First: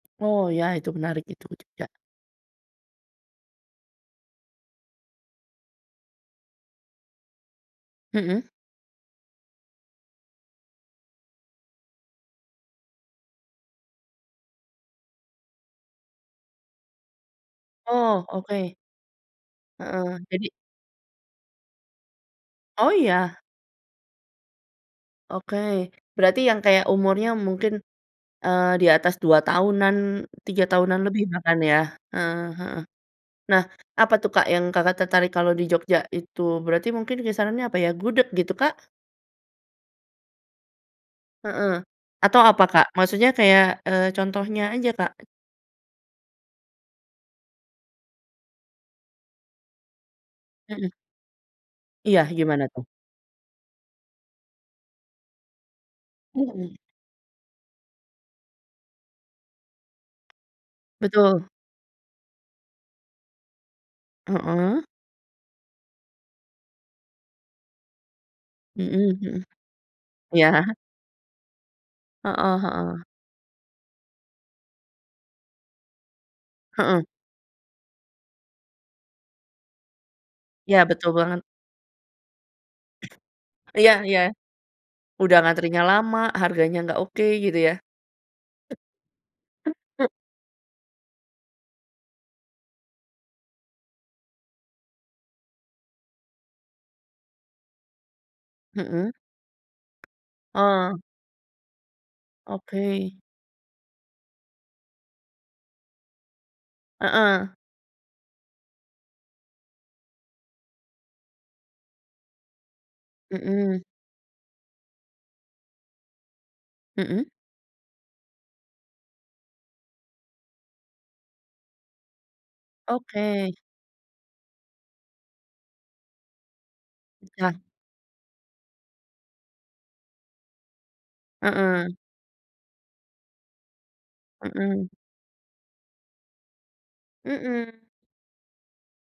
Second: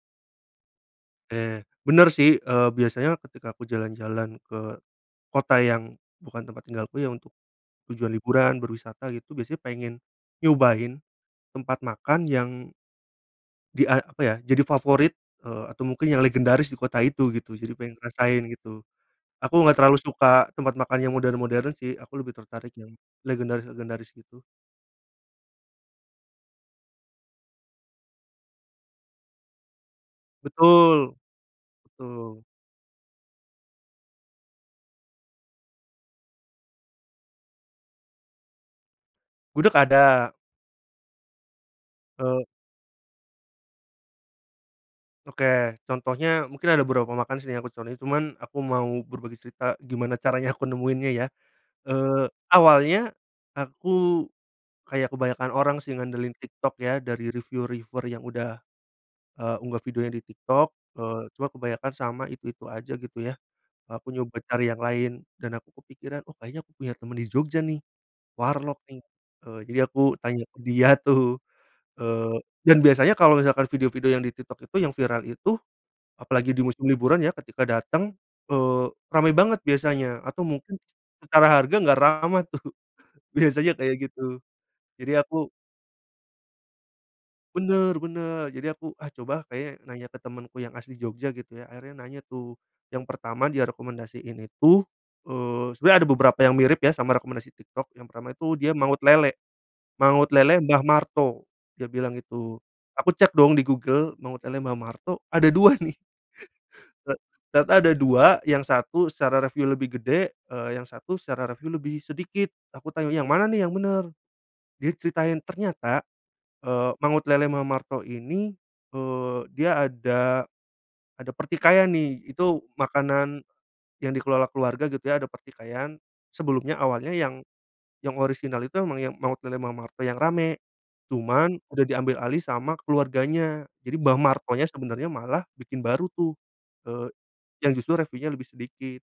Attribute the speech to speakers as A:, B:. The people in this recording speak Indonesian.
A: Oh, ya itu menarik itu ke
B: Eee,
A: Jogja.
B: bener sih, eee, biasanya ketika aku jalan-jalan ke kota yang bukan tempat tinggalku, ya, untuk tujuan
A: Mhm.
B: liburan, berwisata gitu, biasanya pengen nyobain tempat makan yang Di a apa ya, jadi favorit, eee, atau mungkin yang legendaris di kota itu gitu, jadi pengen
A: Oh,
B: ngerasain
A: oke.
B: gitu. Aku gak terlalu
A: Heeh,
B: suka
A: jadi
B: tempat makan yang modern-modern sih, aku lebih tertarik
A: Oh,
B: yang
A: iya?
B: legendaris-legendaris gitu.
A: Oke. Berarti yang kayak umurnya mungkin, eee, di atas 2 tahunan, 3 tahunan
B: Betul.
A: lebih bahkan ya, eee,
B: Betul.
A: heeh. Nah, apa tuh, Kak, yang Kakak tertarik kalau di Jogja itu berarti mungkin kisaran apa ya, gudeg gitu, Kak?
B: Gudeg ada.
A: Heeh. Atau
B: Eee.
A: apa, Kak? Maksudnya kayak, eee, contohnya aja, Kak.
B: Oke, contohnya mungkin ada beberapa makan sini yang aku contohin cuman aku mau berbagi cerita gimana caranya aku
A: Mhm.
B: nemuinnya ya.
A: Iya,
B: Eee,
A: gimana tuh?
B: awalnya aku kayak kebanyakan orang sih, ngandelin
A: Mhm.
B: TikTok ya dari reviu reviewer yang udah, eee, unggah videonya di TikTok, eee, cuma
A: Betul.
B: kebanyakan sama itu-itu aja gitu ya, aku nyoba cari yang
A: Heeh.
B: lain dan aku kepikiran, oh kayaknya aku punya temen di Jogja nih, warlok nih.
A: Mhm mhm.
B: Eee, jadi aku tanya
A: Iya.
B: ke dia tuh, eee,
A: Heeh
B: dan
A: heeh.
B: biasanya kalau misalkan video-video yang di TikTok itu yang viral itu, apalagi di musim
A: Heeh.
B: liburan ya ketika dateng, eee, rame banget biasanya, atau mungkin
A: Iya, betul banget.
B: secara harga gak ramah tuh, biasanya
A: Iya
B: kayak
A: iya.
B: gitu. Jadi
A: Udah
B: aku
A: ngantrinya lama, harganya gak oke gitu ya.
B: Bener bener. Jadi aku, ah, coba kayaknya
A: M
B: nanya ke temenku yang asli Jogja gitu ya, akhirnya nanya tuh. Yang pertama dia rekomendasiin itu, eee, sebenernya ada beberapa yang mirip ya sama rekomendasi TikTok, yang pertama itu dia Mangut
A: Mhm.
B: Lele. Mangut Lele Mbah
A: Oh.
B: Marto, dia bilang itu. Aku
A: Oke.
B: cek dong di Google, Mangut Lele Mbah Marto ada 2 nih. Ek
A: Heeh.
B: tata ada 2, yang satu secara reviu lebih gede, eee, yang satu secara reviu lebih sedikit, aku tanya, "Yang mana nih yang
A: Mhm.
B: bener?" Dia ceritain, ternyata, eee, Mangut
A: Mhm?
B: Lele Mbah Marto ini, eee, dia ada ada pertikaian nih. Itu makanan
A: Oke.
B: yang dikelola keluarga gitu ya, ada pertikaian. Sebelumnya awalnya
A: M
B: yang
A: ah.
B: yang orisinal itu emang yang Mangut Lele Mbah Marto yang rame. Cuman udah
A: Heeh.
B: diambil alih sama keluarganya. Jadi Mbah Martonya
A: Mhm.
B: sebenarnya malah bikin baru tuh, eee, yang
A: Mhm.
B: justru reviunya lebih sedikit.